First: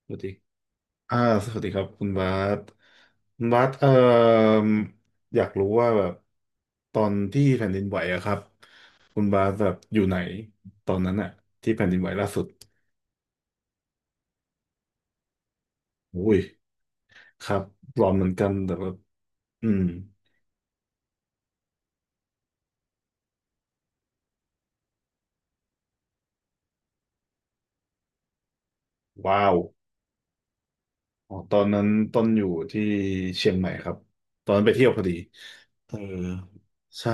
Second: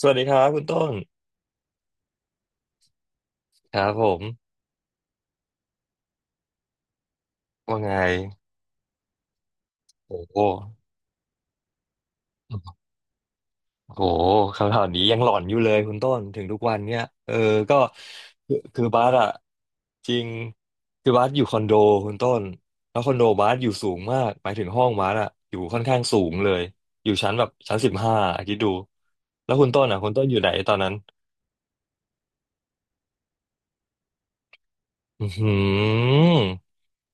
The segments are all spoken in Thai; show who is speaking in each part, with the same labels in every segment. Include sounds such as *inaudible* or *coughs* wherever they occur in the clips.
Speaker 1: ส
Speaker 2: ส
Speaker 1: วัส
Speaker 2: วัส
Speaker 1: ดี
Speaker 2: ดี
Speaker 1: ครับคุณต้น
Speaker 2: อ่าสวัสดีครับคุณบาสคุณบาส
Speaker 1: ครับผม
Speaker 2: อยากรู้ว่าแบบตอนที่แผ่น
Speaker 1: ว่า
Speaker 2: ดิน
Speaker 1: ไง
Speaker 2: ไหวอะครับ คุณบาสแบบอยู่ไหน
Speaker 1: โอ้โห
Speaker 2: ตอนนั้นอะที่แผ่นดินไหวล่าสุด
Speaker 1: โอ้โหคำถามนี้ยังหลอนอยู่เลยคุณต้น
Speaker 2: อุ้ย
Speaker 1: ถึงทุกวันเนี่ยเออ
Speaker 2: ครับ
Speaker 1: ก็
Speaker 2: หลอนเหมือนกัน
Speaker 1: คือ
Speaker 2: แต่
Speaker 1: คือ
Speaker 2: แบบ
Speaker 1: บาสอะ
Speaker 2: อืม
Speaker 1: จริงคือบาสอยู่คอนโดคุณต้นแล้วคอนโดบาสอยู่สูงมากหมายถึงห้องบาสอะอยู่ค่อนข้างสูงเลยอยู่ชั้นแบบชั้นสิบห้าคิดดู
Speaker 2: ว้า
Speaker 1: แล้
Speaker 2: ว
Speaker 1: วคุณต้นอะคุณต้นอยู่ไหนตอนนั้น
Speaker 2: อ๋อตอนนั้นต้นอยู่ที่เชียงใหม่ครับตอนนั้นไปเที่ยวพอดี
Speaker 1: อือหื
Speaker 2: เออ
Speaker 1: อ
Speaker 2: ใช่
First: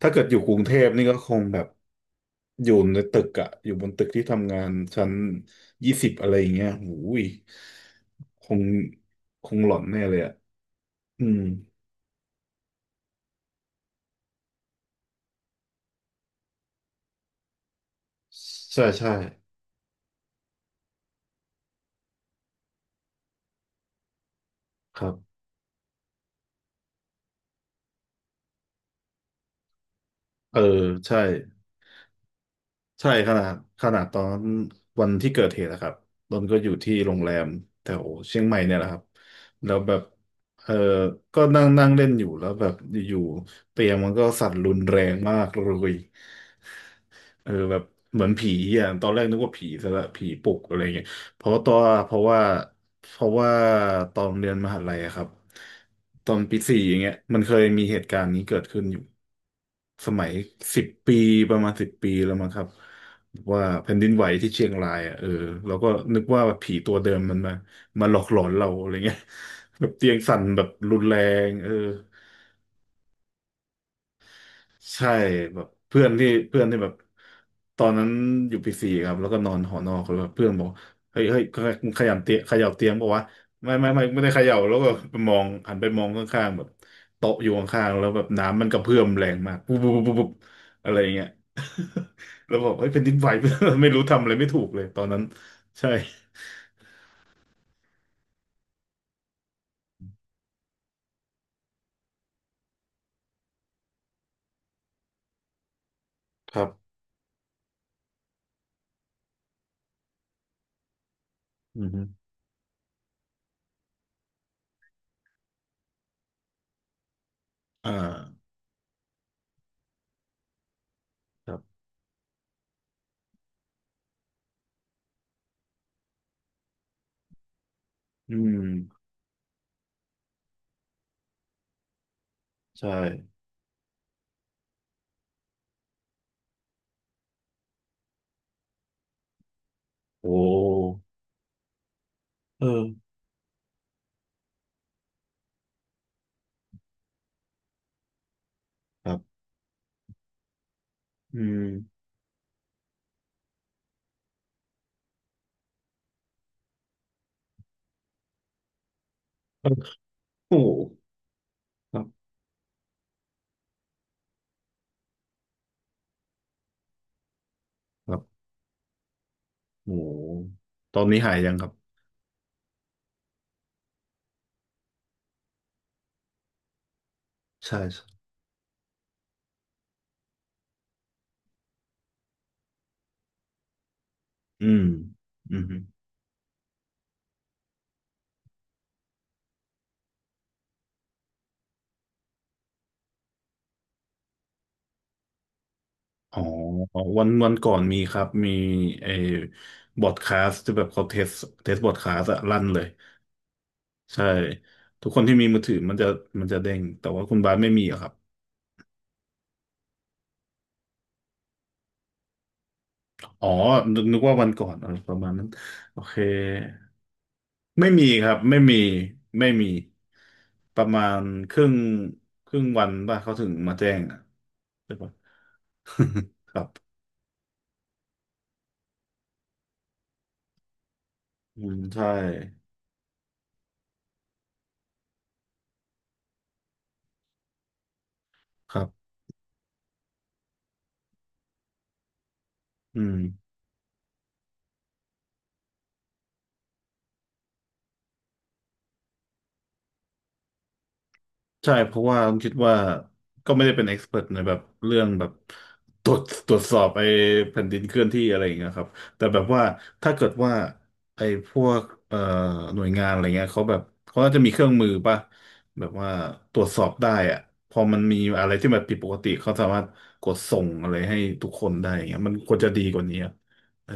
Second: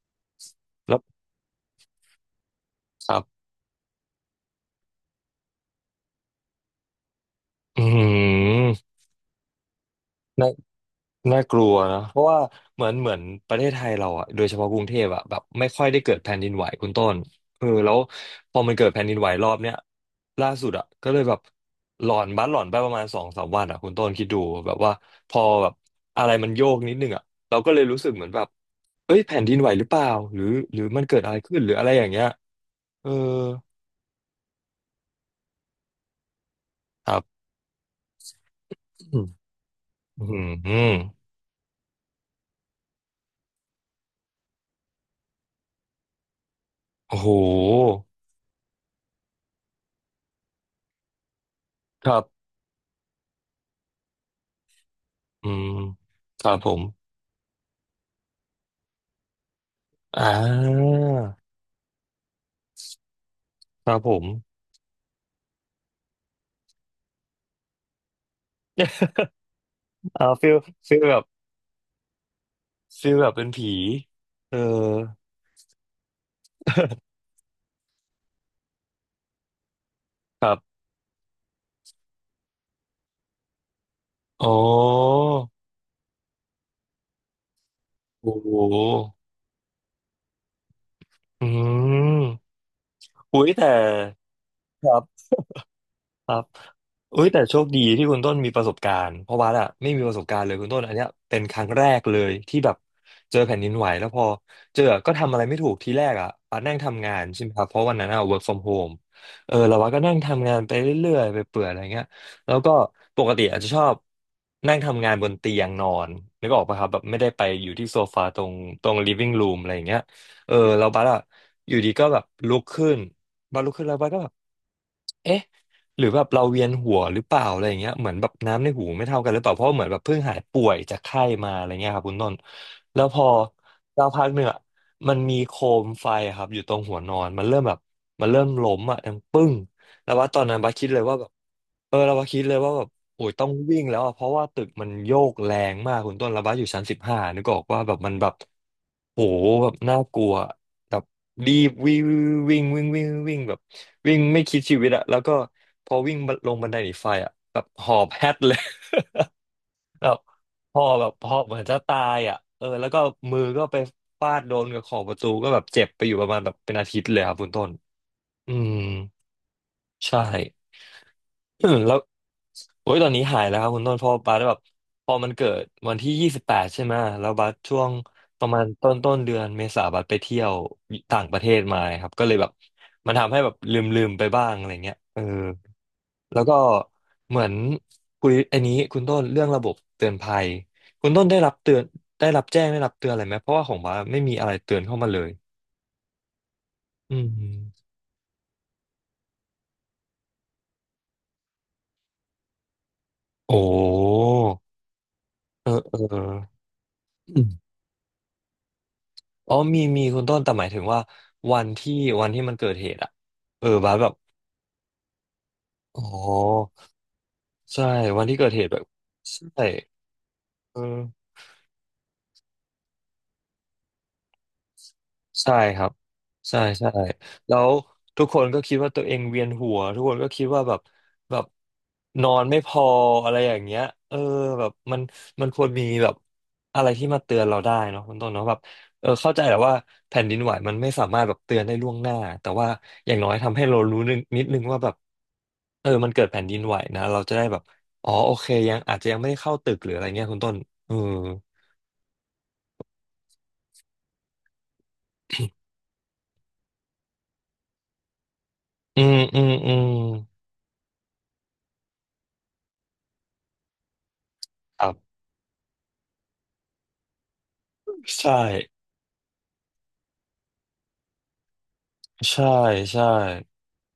Speaker 2: ถ้าเกิดอยู่กรุงเทพ
Speaker 1: แล้ว
Speaker 2: นี่ก็คงแบบอยู่ใน
Speaker 1: ค
Speaker 2: ตึ
Speaker 1: รั
Speaker 2: ก
Speaker 1: บ
Speaker 2: อะอยู่บนตึกที่ทำงานชั้นยี่สิบอะไรอย่างเงี้ยหูย
Speaker 1: อือหื
Speaker 2: คงคงหลอนแน่เลยอะ
Speaker 1: อ
Speaker 2: อืม
Speaker 1: น่ากลัวนะเพราะว่าเหมือนประเทศไทยเราอ่ะโดยเฉพาะกรุงเทพอ่ะแบบไม่ค่อยได้เกิดแผ่นดินไหวคุณต้นเออแล้วพอมัน
Speaker 2: ใช่
Speaker 1: เกิดแผ่น
Speaker 2: ใช่
Speaker 1: ดินไหวรอบเนี้ยล่าสุดอ่ะก็เลยแบบหลอนบ้านหลอนไปประมาณสองสามวันอ่ะคุณต้นคิดดูแบบว่า
Speaker 2: ครั
Speaker 1: พ
Speaker 2: บ
Speaker 1: อแบบอะไรมันโยกนิดนึงอ่ะเราก็เลยรู้สึกเหมือนแบบเอ้ยแผ่นดินไหวหรือเปล่าหรือ
Speaker 2: เออ
Speaker 1: หรือมัน
Speaker 2: ใช่
Speaker 1: เกิดอะไรขึ้นหรืออะไรอย่างเงี้ยเอ
Speaker 2: ใช่
Speaker 1: อ
Speaker 2: ขนาดขนาดตอนวันที่เกิดเหตุนะครับนนท์ก็อยู่ที่
Speaker 1: ค
Speaker 2: โร
Speaker 1: รั
Speaker 2: งแร
Speaker 1: บ
Speaker 2: มแถวเชียงใหม่เนี่ยแหละครับ
Speaker 1: อืม
Speaker 2: แล้วแบบ
Speaker 1: อื
Speaker 2: เออ
Speaker 1: ม
Speaker 2: ก็นั่งนั่งเล่นอยู่แล้วแบบอยู่ๆเตียงมันก็สั่นรุนแรงมากเลย
Speaker 1: โอ้โห
Speaker 2: เออแบบเหมือนผีอ่ะตอนแรกนึกว่าผีซะละผีปลุกอะไรเงี้ยเพราะตัว
Speaker 1: ค
Speaker 2: เพ
Speaker 1: รั
Speaker 2: ราะ
Speaker 1: บ
Speaker 2: ว่าเพราะว่าตอนเรียนมหาลัยอะครับ
Speaker 1: อืม
Speaker 2: ตอน
Speaker 1: ครั
Speaker 2: ปี
Speaker 1: บผ
Speaker 2: สี่
Speaker 1: ม
Speaker 2: อย่างเงี้ยมันเคยมีเหตุการณ์นี้เกิดขึ้นอยู่ส
Speaker 1: อ่
Speaker 2: มัยสิบ
Speaker 1: า
Speaker 2: ปีประมาณสิบปีแล้วมั้งครับว่า
Speaker 1: ค
Speaker 2: แผ่น
Speaker 1: รับ
Speaker 2: ดิน
Speaker 1: ผ
Speaker 2: ไหว
Speaker 1: ม
Speaker 2: ที่เชียงรายอ่ะเออเราก็นึกว่าผีตัวเดิมมันมามาหลอกหลอนเราอะ
Speaker 1: *laughs*
Speaker 2: ไรเงี้ยแบบเตียง
Speaker 1: เออ
Speaker 2: สั่น
Speaker 1: ฟิล
Speaker 2: แบบ
Speaker 1: ฟิ
Speaker 2: รุ
Speaker 1: ล
Speaker 2: นแร
Speaker 1: แบบ
Speaker 2: งเออ
Speaker 1: ฟิลแบบเป็นผีเออ
Speaker 2: ใช่แบบเพื่อนที่แบบ
Speaker 1: *laughs*
Speaker 2: ตอนนั้นอยู่ปีสี่ครับแล้วก็นอนหอนอกแล้วแบบ
Speaker 1: ค
Speaker 2: เพื่อน
Speaker 1: รั
Speaker 2: บอก
Speaker 1: บ
Speaker 2: เฮ้ยเฮ้ยมึงขยับเตียงขยับเตียงบอกว่าไม่ได้เข
Speaker 1: อ๋
Speaker 2: ย่า
Speaker 1: อ
Speaker 2: แล้วก็ไปมองหันไปมองข้างๆแบบโต๊ะอยู่ข้างๆแล้วแบบ
Speaker 1: โอ้โห
Speaker 2: น้ำมันกระเพื่อมแรงมากปุ๊บปุ๊บปุ๊บปุ๊บอะไรอย่างเงี้ย
Speaker 1: อื
Speaker 2: *laughs* แล้
Speaker 1: ม
Speaker 2: วบอกเฮ้ยเป็นดินไหว
Speaker 1: อุ้ยแต่
Speaker 2: *laughs* ไม่รู้ทำอะไรไม่ถูกเลย
Speaker 1: ครั
Speaker 2: ตอนนั้น
Speaker 1: บ
Speaker 2: ใช่
Speaker 1: ครับเอ้ยแต่โชคดีที่คุณต้นมีประสบการณ์เพราะว่าอะไม่มีประสบการณ์เลยคุณต้นอันเนี้ยเป็นครั้งแรกเลยที่แบบเจอแผ่นดินไหวแล้วพอเจอก็ทำอะไรไม่ถูกทีแรกอ่ะ
Speaker 2: ค
Speaker 1: อะ
Speaker 2: รั
Speaker 1: นั่ง
Speaker 2: บ
Speaker 1: ทำงานใช่ไหมครับเพราะวันนั้นอ่ะ work from home เออแล้วว่าก็นั่งทำงานไปเรื่อยๆไปเปื่อยอะไร
Speaker 2: อือฮึ
Speaker 1: เงี้ยแล้วก็ปกติอาจจะชอบนั่งทำงานบนเตียงนอนนึกออกปะครับแบบไม่ได้ไปอยู่ที่
Speaker 2: อ่
Speaker 1: โซฟาตร
Speaker 2: า
Speaker 1: งตรง living room อะไรอย่างเงี้ยเออแล้วบัสอะ
Speaker 2: ครั
Speaker 1: อ
Speaker 2: บ
Speaker 1: ยู่ดีก็แบบลุกขึ้นบัสลุกขึ้นแล้วบัสก็แบบ เอ๊ะหรือแบบเราเวียนหัวหรือเปล่าอะไรอย่างเงี้ยเหมือนแบบ
Speaker 2: อื
Speaker 1: น้ำ
Speaker 2: ม
Speaker 1: ในหูไม่เท่ากันหรือเปล่าเพราะเหมือนแบบเพิ่งหายป่วยจากไข้มาอะไรเงี้ยครับคุณต้น
Speaker 2: ใช่
Speaker 1: แล้วพอสักพักหนึ่งอะมันมีโคมไฟอะครับอยู่ตรงหัวนอนมันเริ่มแบบมันเริ่มล้มอ่ะดังปึ้งแล้ว
Speaker 2: โอ
Speaker 1: ว่าตอนนั้นบาสคิดเลย
Speaker 2: ้
Speaker 1: ว่าแบบเออเราว่าคิดเลย
Speaker 2: เอ
Speaker 1: ว่าแบบ
Speaker 2: อ
Speaker 1: โอ้ยต้องวิ่งแล้วอะเพราะว่าตึกมันโยกแรงมากคุณต้นแล้วบาสอยู่ชั้นสิบห้านึกออกว่าแบบมันแบบ
Speaker 2: ครั
Speaker 1: โห
Speaker 2: บ
Speaker 1: แบบน่ากลัว แบบ
Speaker 2: อื
Speaker 1: รี
Speaker 2: ม
Speaker 1: บวิ่งวิ่งวิ่งวิ่งวิ่งแบบวิ่งไม่คิดชีวิตอะแล้วก็พอวิ่งลงบันไดหนีไฟอะแบบหอบแฮดเลย *laughs* แบบ
Speaker 2: โอ้
Speaker 1: พอแบบพอเหมือนจะ
Speaker 2: ค
Speaker 1: ตา
Speaker 2: รั
Speaker 1: ย
Speaker 2: บ
Speaker 1: อะเออแล้วก็มือก็ไปฟาดโดนกับขอบประตูก็แบบเจ็บไปอยู่ประมาณแบบเป็นอาทิตย์เลยครับคุณต้น
Speaker 2: ครับ
Speaker 1: อืม
Speaker 2: โอ้โห
Speaker 1: ใช่
Speaker 2: ตอนนี้หายยัง
Speaker 1: *coughs*
Speaker 2: ค
Speaker 1: อื
Speaker 2: รับ
Speaker 1: มแล้วโอ้ยตอนนี้หายแล้วครับคุณต้นเพอบาสแบบพอมันเกิดวันที่28ใช่ไหมแล้วบาสช่
Speaker 2: ใช่
Speaker 1: วง
Speaker 2: ใช่
Speaker 1: ประมาณต้นเดือนเมษาบาสไปเที่ยวต่างประเทศมาครับก็เลยแบบมันทำให้แบบลืมไปบ้าง
Speaker 2: อื
Speaker 1: อะไร
Speaker 2: ม
Speaker 1: เงี้ยเออ
Speaker 2: อืม
Speaker 1: แล้วก็เหมือนคุยอันนี้คุณต้นเรื่องระบบเตือนภัยคุณต้นได้รับเตือนได้รับแจ้งได้รับเตือนอะไรไหมเพราะว่าของบาสไม่มีอะไรเตือนเข้ามาเลย
Speaker 2: อ๋อ
Speaker 1: อื
Speaker 2: วันก่อน
Speaker 1: ม
Speaker 2: มีครับมีไอ้บอร์ดคาสที่แบบเขาเทสบอร์ดคาสอะลั่นเลย
Speaker 1: โอ
Speaker 2: ใช่
Speaker 1: ้
Speaker 2: ทุกคนที่มีมือ
Speaker 1: เออ
Speaker 2: ถือมั
Speaker 1: เ
Speaker 2: นจะ
Speaker 1: อ
Speaker 2: เด้งแต่ว่าคุณบาส
Speaker 1: อ
Speaker 2: ไม่มีอะครับ
Speaker 1: อ๋อมีคุณต้นแต่หมายถึงว่าวันที่วันที่มันเกิดเหตุอะ
Speaker 2: อ๋อ
Speaker 1: เออบาส
Speaker 2: นึก
Speaker 1: แบบ
Speaker 2: นึกว่าวันก่อนอะไรประมาณนั้นโอ
Speaker 1: อ๋
Speaker 2: เค
Speaker 1: อใช่
Speaker 2: ไม่มี
Speaker 1: วัน
Speaker 2: ครับ
Speaker 1: ที่เกิด
Speaker 2: ไม่
Speaker 1: เหตุ
Speaker 2: มี
Speaker 1: แบบใช
Speaker 2: ไม่
Speaker 1: ่
Speaker 2: มีป
Speaker 1: เออ
Speaker 2: ระมาณครึ่งครึ่งวันป่ะเขาถึงมาแจ้งอะใช่ปะ
Speaker 1: ใช่ครับใช่
Speaker 2: *laughs*
Speaker 1: ใช่แล้วทุกคนก็คิดว่าตัวเองเวียนหัวทุกคนก็คิดว่าแบบแบบ
Speaker 2: อืมใช่
Speaker 1: นอนไม่พออะไรอย่างเงี้ยเออแบบมันมันควรมีแบบอะไรที่มาเตือนเราได้เนาะคุณต้นเนาะแบบ
Speaker 2: ครั
Speaker 1: เอ
Speaker 2: บ
Speaker 1: อเข้าใจแหละว่าแผ่นดินไหวมันไม่สามารถแบบเตือนได้ล่วงหน้าแต่ว่า
Speaker 2: อื
Speaker 1: อย่า
Speaker 2: ม
Speaker 1: งน้อยทำให้เรารู้นิดนึงว่าแบบเออมันเกิดแผ่นดินไหวนะเราจะได้แบบอ๋อโอเคยังอาจจะยังไม่ได้เข้าตึกหรืออะไรเงี้ยคุณต้นเออ
Speaker 2: ใช่เพราะว่าผมคิดว่าก็ไม่ได้เป็นเอ็กซ์เพรในแบบเรื่องแบบตรวจตรวจสอบไอ้แผ่นดินเคลื่อนที่อะไรอย่างเงี้ยครับ
Speaker 1: อืม
Speaker 2: แต่แบ
Speaker 1: อื
Speaker 2: บ
Speaker 1: ม
Speaker 2: ว่า
Speaker 1: อืม
Speaker 2: ถ้าเกิดว่าไอ้พวกเอ่อหน่วยงานอะไรเงี้ยเขาแบบเขาน่าจะมีเครื่อง
Speaker 1: ค
Speaker 2: มื
Speaker 1: รั
Speaker 2: อป่ะ
Speaker 1: บ
Speaker 2: แบบว่าตรวจสอบได้อะพอมันมี
Speaker 1: ใช่
Speaker 2: อะไรที่มันผิดปกติเขาสามารถกดส่งอะไรให้ทุกคนได้อย่างเงี้ยมัน
Speaker 1: ใช่
Speaker 2: ควรจะดีกว่า
Speaker 1: ใช่
Speaker 2: นี้อะเออ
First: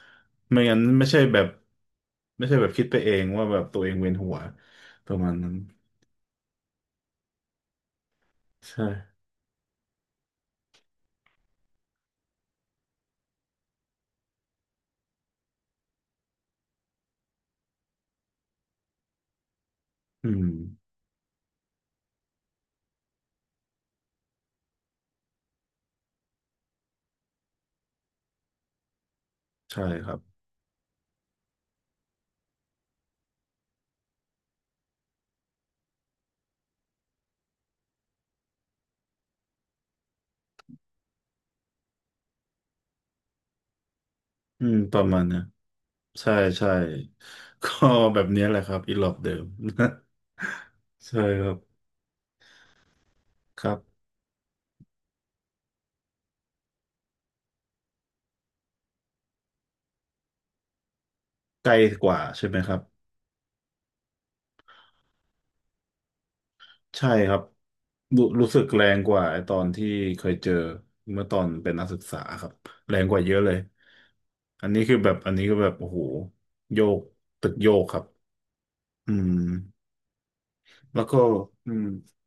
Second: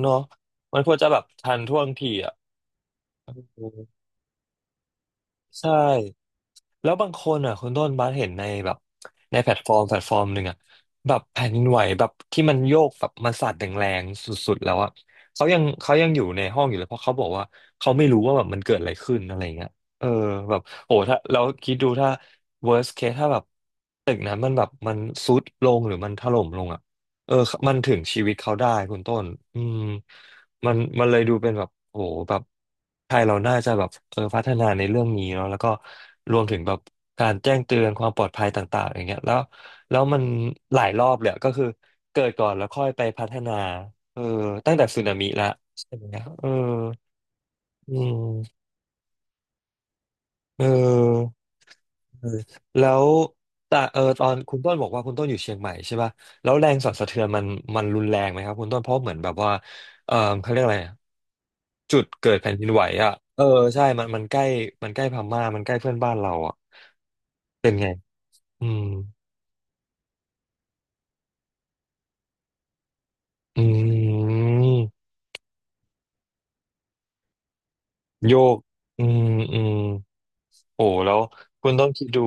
Speaker 1: เนาะ
Speaker 2: ไม่งั้
Speaker 1: มั
Speaker 2: น
Speaker 1: นควรจะแบบทันท่วงทีอ่ะ
Speaker 2: ไม่ใช่แบบคิดไปเอง
Speaker 1: อ
Speaker 2: ว่าแบบตัว
Speaker 1: ื
Speaker 2: เอง
Speaker 1: ม
Speaker 2: เวียนหัวประมาณนั้น
Speaker 1: ใช่แล้วบางคนอ่ะคุณต้นบัสเห็นในแบบ
Speaker 2: ใช่
Speaker 1: ในแพลตฟอร์มหนึ่งอ่ะแบบแผ่นดินไหวแบบที่มันโยกแบบมันสั่นแรงๆสุดๆแล้วอ่ะเขายังเขายังอยู่ในห้องอยู่เลยเพราะเขาบอกว่าเขาไม่รู้ว่าแบบมันเกิดอะไรขึ้นอะไรเงี้ยเออ
Speaker 2: อืม
Speaker 1: แบบโหถ้าเราคิดดูถ้า worst case ถ้าแบบตึกนั้นมันแบบมันทรุดลงหรือมันถล่มลงอ่ะเออมันถึงชีวิตเขาได้คุณต้นอืม
Speaker 2: ใช่ครับ
Speaker 1: มันเลยดูเป็นแบบโอ้โหแบบไทยเราน่าจะแบบพัฒนาในเรื่องนี้เนาะแล้วก็รวมถึงแบบการแจ้งเตือนความปลอดภัยต่างๆอย่างเงี้ยแล้วมันหลายรอบเลยอะก็คือเกิดก่อนแล้วค่อยไปพัฒนาเออ
Speaker 2: อื
Speaker 1: ตั้
Speaker 2: ม
Speaker 1: งแต่
Speaker 2: ป
Speaker 1: สึ
Speaker 2: ระ
Speaker 1: นา
Speaker 2: มาณ
Speaker 1: มิ
Speaker 2: เนี้ย
Speaker 1: ละใช่ไหม
Speaker 2: ใช่
Speaker 1: เออ
Speaker 2: ใช่ก็
Speaker 1: อื
Speaker 2: แบบเนี้ยแหละ
Speaker 1: ม
Speaker 2: ครับอีหลอบเดิม
Speaker 1: เ
Speaker 2: *laughs* ใช่
Speaker 1: ออ
Speaker 2: ครับ
Speaker 1: เออแล้ว
Speaker 2: ครั
Speaker 1: แต่
Speaker 2: บ
Speaker 1: ตอนคุณต้นบอกว่าคุณต้นอยู่เชียงใหม่ใช่ป่ะแล้วแรงสั่นสะเทือนมันรุนแรงไหมครับคุณต้นเพราะเหมือนแบบว่าเออเขาเรียกอะไร
Speaker 2: ไกล
Speaker 1: จุ
Speaker 2: ก
Speaker 1: ด
Speaker 2: ว่า
Speaker 1: เกิด
Speaker 2: ใช่
Speaker 1: แผ่
Speaker 2: ไหม
Speaker 1: นดิ
Speaker 2: ค
Speaker 1: น
Speaker 2: รับ
Speaker 1: ไหวอ่ะเออใช่มันใกล้มันใกล้พม่ามันใกล้เพื่อนบ้านเราอ่ะ
Speaker 2: ใช่ครับ
Speaker 1: เป็นไง
Speaker 2: รู้สึก
Speaker 1: อื
Speaker 2: แร
Speaker 1: ม
Speaker 2: งกว่าไอตอนที่เคยเจอเมื่อตอนเป็นนักศึกษาครับแรงกว่าเยอะเลย
Speaker 1: อื
Speaker 2: อันนี้
Speaker 1: ม
Speaker 2: คือแบบอันนี้ก็แบบโอ้โหโยกตึกโยกครับ
Speaker 1: โยกอื
Speaker 2: อืม
Speaker 1: มอืมโอ้
Speaker 2: แล้ว
Speaker 1: แล้
Speaker 2: ก็
Speaker 1: วคุ
Speaker 2: อื
Speaker 1: ณ
Speaker 2: ม
Speaker 1: ต้องคิดดู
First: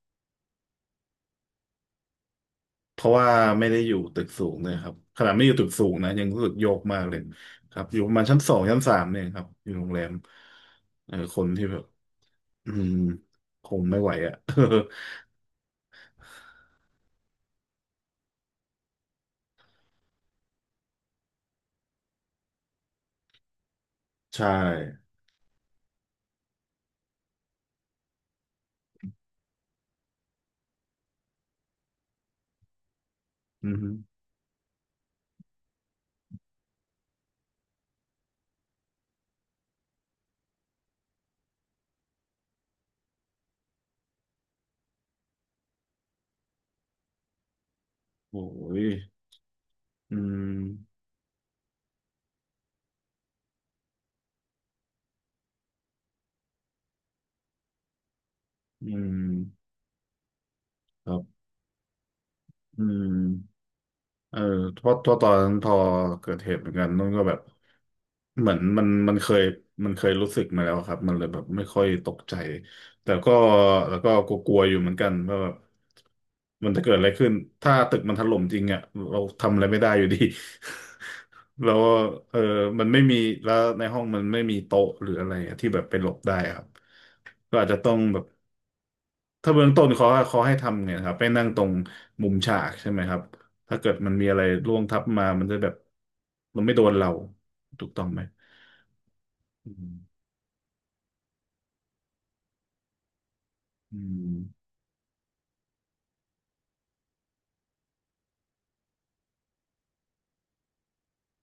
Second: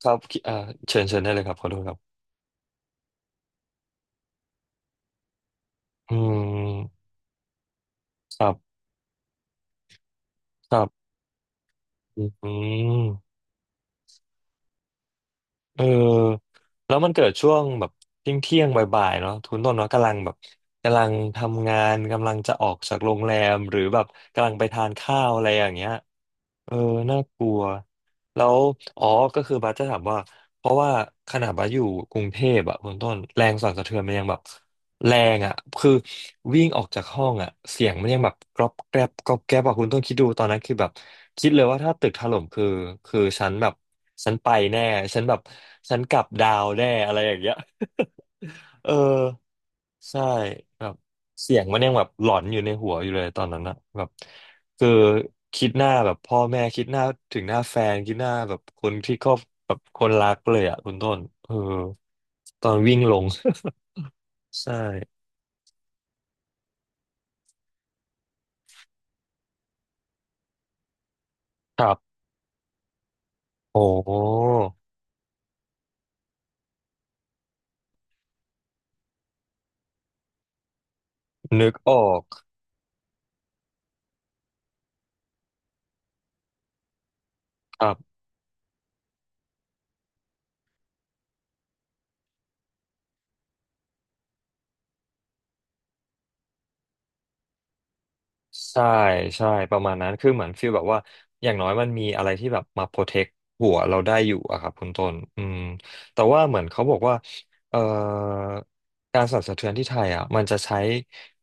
Speaker 1: ครับคิดเชิญเชิญได้เลยครับขอโทษครับ
Speaker 2: เพราะว่าไม่ได้อยู่ตึกสูงเลยครับขนาดไม่อยู่ตึกสูงนะ
Speaker 1: อื
Speaker 2: ยังรู้สึกโยกมา
Speaker 1: ม
Speaker 2: กเลยครับอยู่ประมาณชั้น
Speaker 1: ครั
Speaker 2: สองชั้
Speaker 1: บ
Speaker 2: นสามเนี่ยครับอยู่โรงแรม
Speaker 1: ครับ
Speaker 2: เออคนที่แบบ
Speaker 1: อื
Speaker 2: อืม
Speaker 1: ม
Speaker 2: คงไม่ไหวอ่ะ
Speaker 1: เออแล้วมันเกิดช่วงแบบเที่ยงเที่ยงบ่ายๆเนาะทุนต้นเนาะกำลังแบบกำลังทำงานกำลังจะออกจากโรงแรมหรือแบบ
Speaker 2: *laughs* ใช่
Speaker 1: กำลังไปทานข้าวอะไรอย่างเงี้ย เออ น่ากลัวแล้วอ๋อก็คือบัสจะถามว่า เพราะว่าขนาดบัสอยู่กรุงเทพอะคุณต้นแรง
Speaker 2: อื
Speaker 1: สั่น
Speaker 2: ม
Speaker 1: สะเทือนมันยังแบบแรงอะคือวิ่งออกจากห้องอะเสียงมันยังแบบกรอบแกรบกรอบแกรบอะคุณต้นคิดดูตอนนั้นคือแบบคิดเลยว่าถ้าตึกถล่มคือคือฉันแบบฉันไปแน่ฉันแบบฉันกลับดาวแน่อะไรอย่างเงี้ย
Speaker 2: โอ้
Speaker 1: *laughs*
Speaker 2: ย
Speaker 1: เออ
Speaker 2: อื
Speaker 1: ใช่
Speaker 2: ม
Speaker 1: แบบเสียงมันยังแบบหลอนอยู่ในหัวอยู่เลยตอนนั้นอะแบบ คือคิดหน้าแบบพ่อแม่คิดหน้าถึงหน้าแฟนคิดหน้าแบบค
Speaker 2: อื
Speaker 1: นที่
Speaker 2: ม
Speaker 1: ครอบแบบคนรักเลยอ่ะคุณ
Speaker 2: ค
Speaker 1: ต้
Speaker 2: รั
Speaker 1: น
Speaker 2: บ
Speaker 1: เออตอน
Speaker 2: อื
Speaker 1: วิ่ง
Speaker 2: ม
Speaker 1: ลง
Speaker 2: เออ
Speaker 1: *laughs* ใช่
Speaker 2: เพราะตัวตอนนั้นพอเกิดเหตุเหมือนกันนุ่นก็แบบเหมือนมันเคยมันเคยรู้สึกมาแล้วครับมันเลยแบบไม่ค่อ
Speaker 1: ค
Speaker 2: ย
Speaker 1: รั
Speaker 2: ตก
Speaker 1: บ
Speaker 2: ใจแต่ก็
Speaker 1: โอ้
Speaker 2: แล้วก็กลัวๆอยู่เหมือนกันว่าแบบมันจะเกิดอะไรขึ้นถ้าตึกมันถล่มจริงอ่ะเราทำอะไรไม่ได้อยู่ดี *laughs*
Speaker 1: นึ
Speaker 2: แล้
Speaker 1: ก
Speaker 2: ว
Speaker 1: ออก
Speaker 2: เออมันไม่มีแล้วในห้องมันไม่มีโต๊ะหรืออะไรอะที่แบบไปหลบได้ครับก็อาจจะ
Speaker 1: ค
Speaker 2: ต้
Speaker 1: รั
Speaker 2: อง
Speaker 1: บ
Speaker 2: แบบ ถ้าเบื้องต้นเขาให้ทำเนี่ยนะครับไปนั่งตรงมุมฉากใช่ไหมครับถ้าเกิดมันมีอะไรร่วงทับมา มันจะแบบมันไม่โดนเราถูกต้องไหม
Speaker 1: ใช่ใช่
Speaker 2: อื
Speaker 1: ประ
Speaker 2: ม
Speaker 1: มาณนั้นคือเหมือนฟีลแบบว่าอย่างน้อยมันมีอะไรที่แบบมาโปรเทคหัว
Speaker 2: อื
Speaker 1: เราได้อ
Speaker 2: ม
Speaker 1: ยู่อะครับคุณต้นอืมแต่ว่าเหมือนเขาบอกว่าเอ่อการสั่นสะเทือนที่ไทยอ่ะมันจะใช้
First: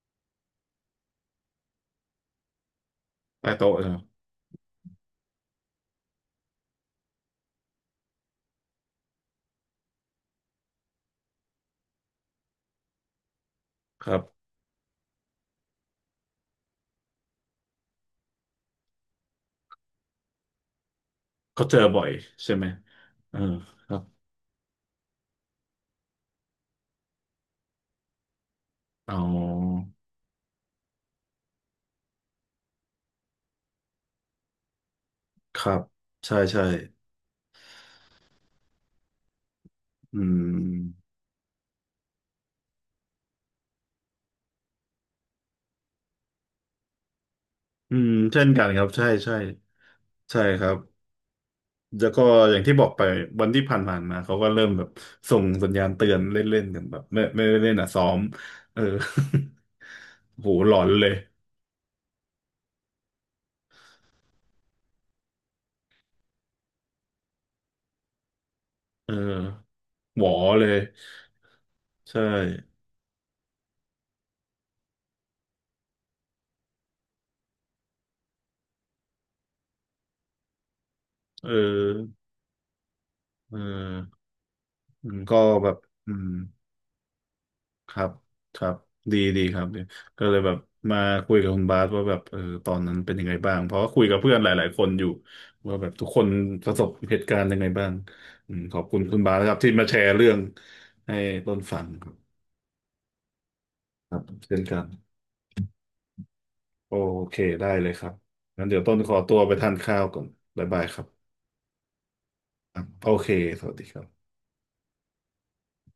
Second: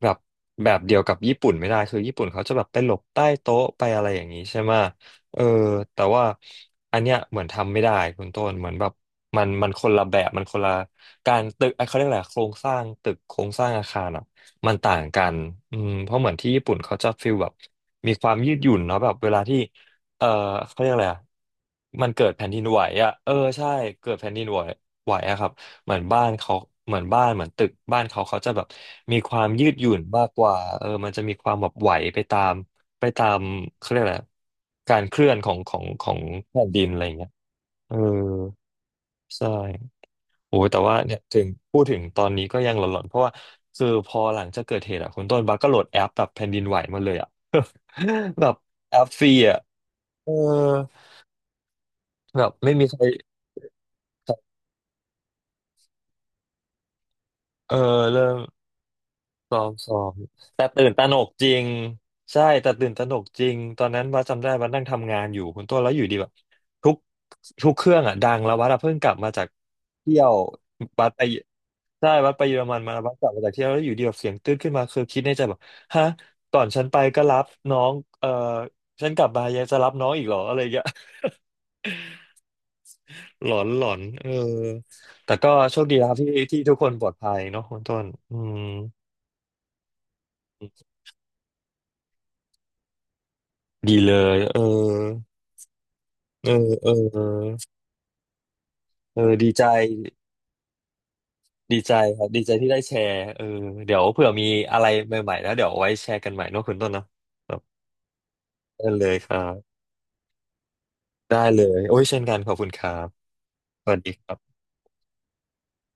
Speaker 1: แบบแบบเดียวกับญี่ปุ่นไม่ได้คือญี่ปุ่นเขาจะแบบไปหลบใต้
Speaker 2: ใต้
Speaker 1: โต๊ะ
Speaker 2: โต๊ะ
Speaker 1: ไป
Speaker 2: นะครับ
Speaker 1: อะไรอย่างนี้ใช่ไหมเออแต่ว่าอันเนี้ยเหมือนทำไม่ได้คุณต้นเหมือนแบบมันคนละแบบมันคนละการตึกเอ้ยเขาเรียกอะไรอะโครงสร้างตึกโครงสร้างอาคา
Speaker 2: ค
Speaker 1: ร
Speaker 2: รับ
Speaker 1: อ่ะ มันต่างกันอืมเพราะเหมือนที่ญี่ปุ่นเขาจะฟีลแบบมีความยืดหยุ่นเนาะแบบเวลาที่เออเขาเรียกอะไรอะ
Speaker 2: เขาเจอบ่อ
Speaker 1: มั
Speaker 2: ย
Speaker 1: นเกิดแผ่น
Speaker 2: ใช่
Speaker 1: ดิ
Speaker 2: ไห
Speaker 1: น
Speaker 2: ม
Speaker 1: ไหวอ่ะเออ
Speaker 2: เออ
Speaker 1: ใช่
Speaker 2: ครับ
Speaker 1: เกิดแผ่นดินไหวไหวอะครับเหมือนบ้านเขาเหมือนบ้านเหมือนตึกบ้านเขาเขาจะแบบ
Speaker 2: อ๋
Speaker 1: มีความยืด
Speaker 2: อ
Speaker 1: หยุ่นมากกว่ามันจะมีความแบบไหวไปตามไปตามเขาเรียกอะไรอะการเคลื่อนขอ
Speaker 2: ค
Speaker 1: งข
Speaker 2: รั
Speaker 1: อ
Speaker 2: บ
Speaker 1: งของ
Speaker 2: ใช่ใช่
Speaker 1: แผ่นดินอะไรอย่างเงี้ยเออใช่
Speaker 2: อื
Speaker 1: โอ้ยแต่ว่า
Speaker 2: ม
Speaker 1: เนี่ยถึงพูดถึงตอนนี้ก็ยังหลอนๆเพราะว่าคือพอหลังจากเกิดเหตุอ่ะคุณต้นบัสก็โหลดแอปแบบแผ่นดินไหวมาเลยอ่ะ
Speaker 2: อืม
Speaker 1: *laughs*
Speaker 2: เช่
Speaker 1: แบ
Speaker 2: น
Speaker 1: บ
Speaker 2: กันครับ
Speaker 1: แอ
Speaker 2: ใช่
Speaker 1: ปฟรี
Speaker 2: ใช่
Speaker 1: อ่ะเออ
Speaker 2: ใช่ครับ แล้วก็
Speaker 1: แบบ
Speaker 2: อย่าง
Speaker 1: ไม่
Speaker 2: ที่บ
Speaker 1: มี
Speaker 2: อก
Speaker 1: ใค
Speaker 2: ไป
Speaker 1: ร
Speaker 2: วันที่ผ่านๆมาเขาก็เริ่มแบบส่งสัญญาณเตือนเล่นๆกันแบบไม่ได้เล่
Speaker 1: เอ
Speaker 2: น
Speaker 1: อ
Speaker 2: อ่ะซ้อม
Speaker 1: เริ่ม
Speaker 2: เออ
Speaker 1: ซ้อมซ้อม
Speaker 2: *laughs* โห
Speaker 1: แต่
Speaker 2: หลอ
Speaker 1: ตื่
Speaker 2: น
Speaker 1: นต
Speaker 2: เล
Speaker 1: ระหน
Speaker 2: ย
Speaker 1: กจริงใช่แต่ตื่นตระหนกจริงตอนนั้นว่าจำได้ว่านั่งทำงานอยู่คุณต้นแล้วอยู่ดีแบบทุกทุกเครื่องอ่ะดังแล้ววัดอะเพิ่งก
Speaker 2: เอ
Speaker 1: ลับมาจาก
Speaker 2: อ
Speaker 1: เที่
Speaker 2: หว
Speaker 1: ย
Speaker 2: อ
Speaker 1: ว
Speaker 2: เลย
Speaker 1: วัดไปใช่
Speaker 2: ใช่
Speaker 1: วัดไปเยอรมันมาวัดกลับมาจากเที่ยวแล้วอยู่ดีแบบเสียงตื้นขึ้นมาคือคิดในใจแบบฮะก่อนฉันไปก็รับน้องเออฉันกลับมายังจะรับน้องอีกเหรออะไรอย่างเงี้ย *laughs*
Speaker 2: เออ
Speaker 1: หล
Speaker 2: เออ
Speaker 1: อนหลอนเออ
Speaker 2: อืม
Speaker 1: แต่
Speaker 2: ก็
Speaker 1: ก็
Speaker 2: แบบ
Speaker 1: โชคดีแล้
Speaker 2: อื
Speaker 1: ว
Speaker 2: ม
Speaker 1: ที่ทุกคนปลอดภัยเนาะคุณ
Speaker 2: ค
Speaker 1: ต้
Speaker 2: รั
Speaker 1: น
Speaker 2: บ
Speaker 1: อื
Speaker 2: ค
Speaker 1: ม
Speaker 2: รับดีครับดีก็เลยแบบมาคุยกับคุณบาสว่าแบบเออตอนนั้นเป็นยังไงบ้างเพราะว่า
Speaker 1: ดี
Speaker 2: คุย
Speaker 1: เล
Speaker 2: กับเพื่อ
Speaker 1: ย
Speaker 2: นห
Speaker 1: เออ
Speaker 2: ลายๆคนอยู่ว่าแบบทุกคน
Speaker 1: เอ
Speaker 2: ป
Speaker 1: อ
Speaker 2: ระส
Speaker 1: เอ
Speaker 2: บ
Speaker 1: อ
Speaker 2: เหตุการณ์ยังไงบ้างอืมขอบคุณคุ
Speaker 1: เอ
Speaker 2: ณ
Speaker 1: อ
Speaker 2: บาสนะ
Speaker 1: ดี
Speaker 2: ครับ
Speaker 1: ใจ
Speaker 2: ที่มาแชร์เรื่องให้ต้นฟั
Speaker 1: ดี
Speaker 2: ง
Speaker 1: ใจ
Speaker 2: ครับ
Speaker 1: ครับดีใจที่ได้แชร์เออเดี๋ยว
Speaker 2: ครับ
Speaker 1: เผื่อมี
Speaker 2: เช่นกั
Speaker 1: อะ
Speaker 2: น
Speaker 1: ไรใหม่ๆแล้วเดี๋ยวเอาไว้แชร์กันใหม่เนอะคุณต้น
Speaker 2: โอ
Speaker 1: เนอะ
Speaker 2: เค
Speaker 1: ครับ
Speaker 2: ได้เลยครับงั้นเดี๋ยว
Speaker 1: ได้
Speaker 2: ต้น
Speaker 1: เล
Speaker 2: ขอ
Speaker 1: ยค
Speaker 2: ตัว
Speaker 1: รั
Speaker 2: ไปทาน
Speaker 1: บ
Speaker 2: ข้าวก่อนบ๊ายบายครับ
Speaker 1: ได้เลยโอ้ยเช่นกันขอบคุณ
Speaker 2: ค
Speaker 1: ค
Speaker 2: รับ
Speaker 1: รั
Speaker 2: โอ
Speaker 1: บ
Speaker 2: เคสวัสดี
Speaker 1: ส
Speaker 2: ค
Speaker 1: วัส
Speaker 2: รั
Speaker 1: ดีค
Speaker 2: บ
Speaker 1: รับ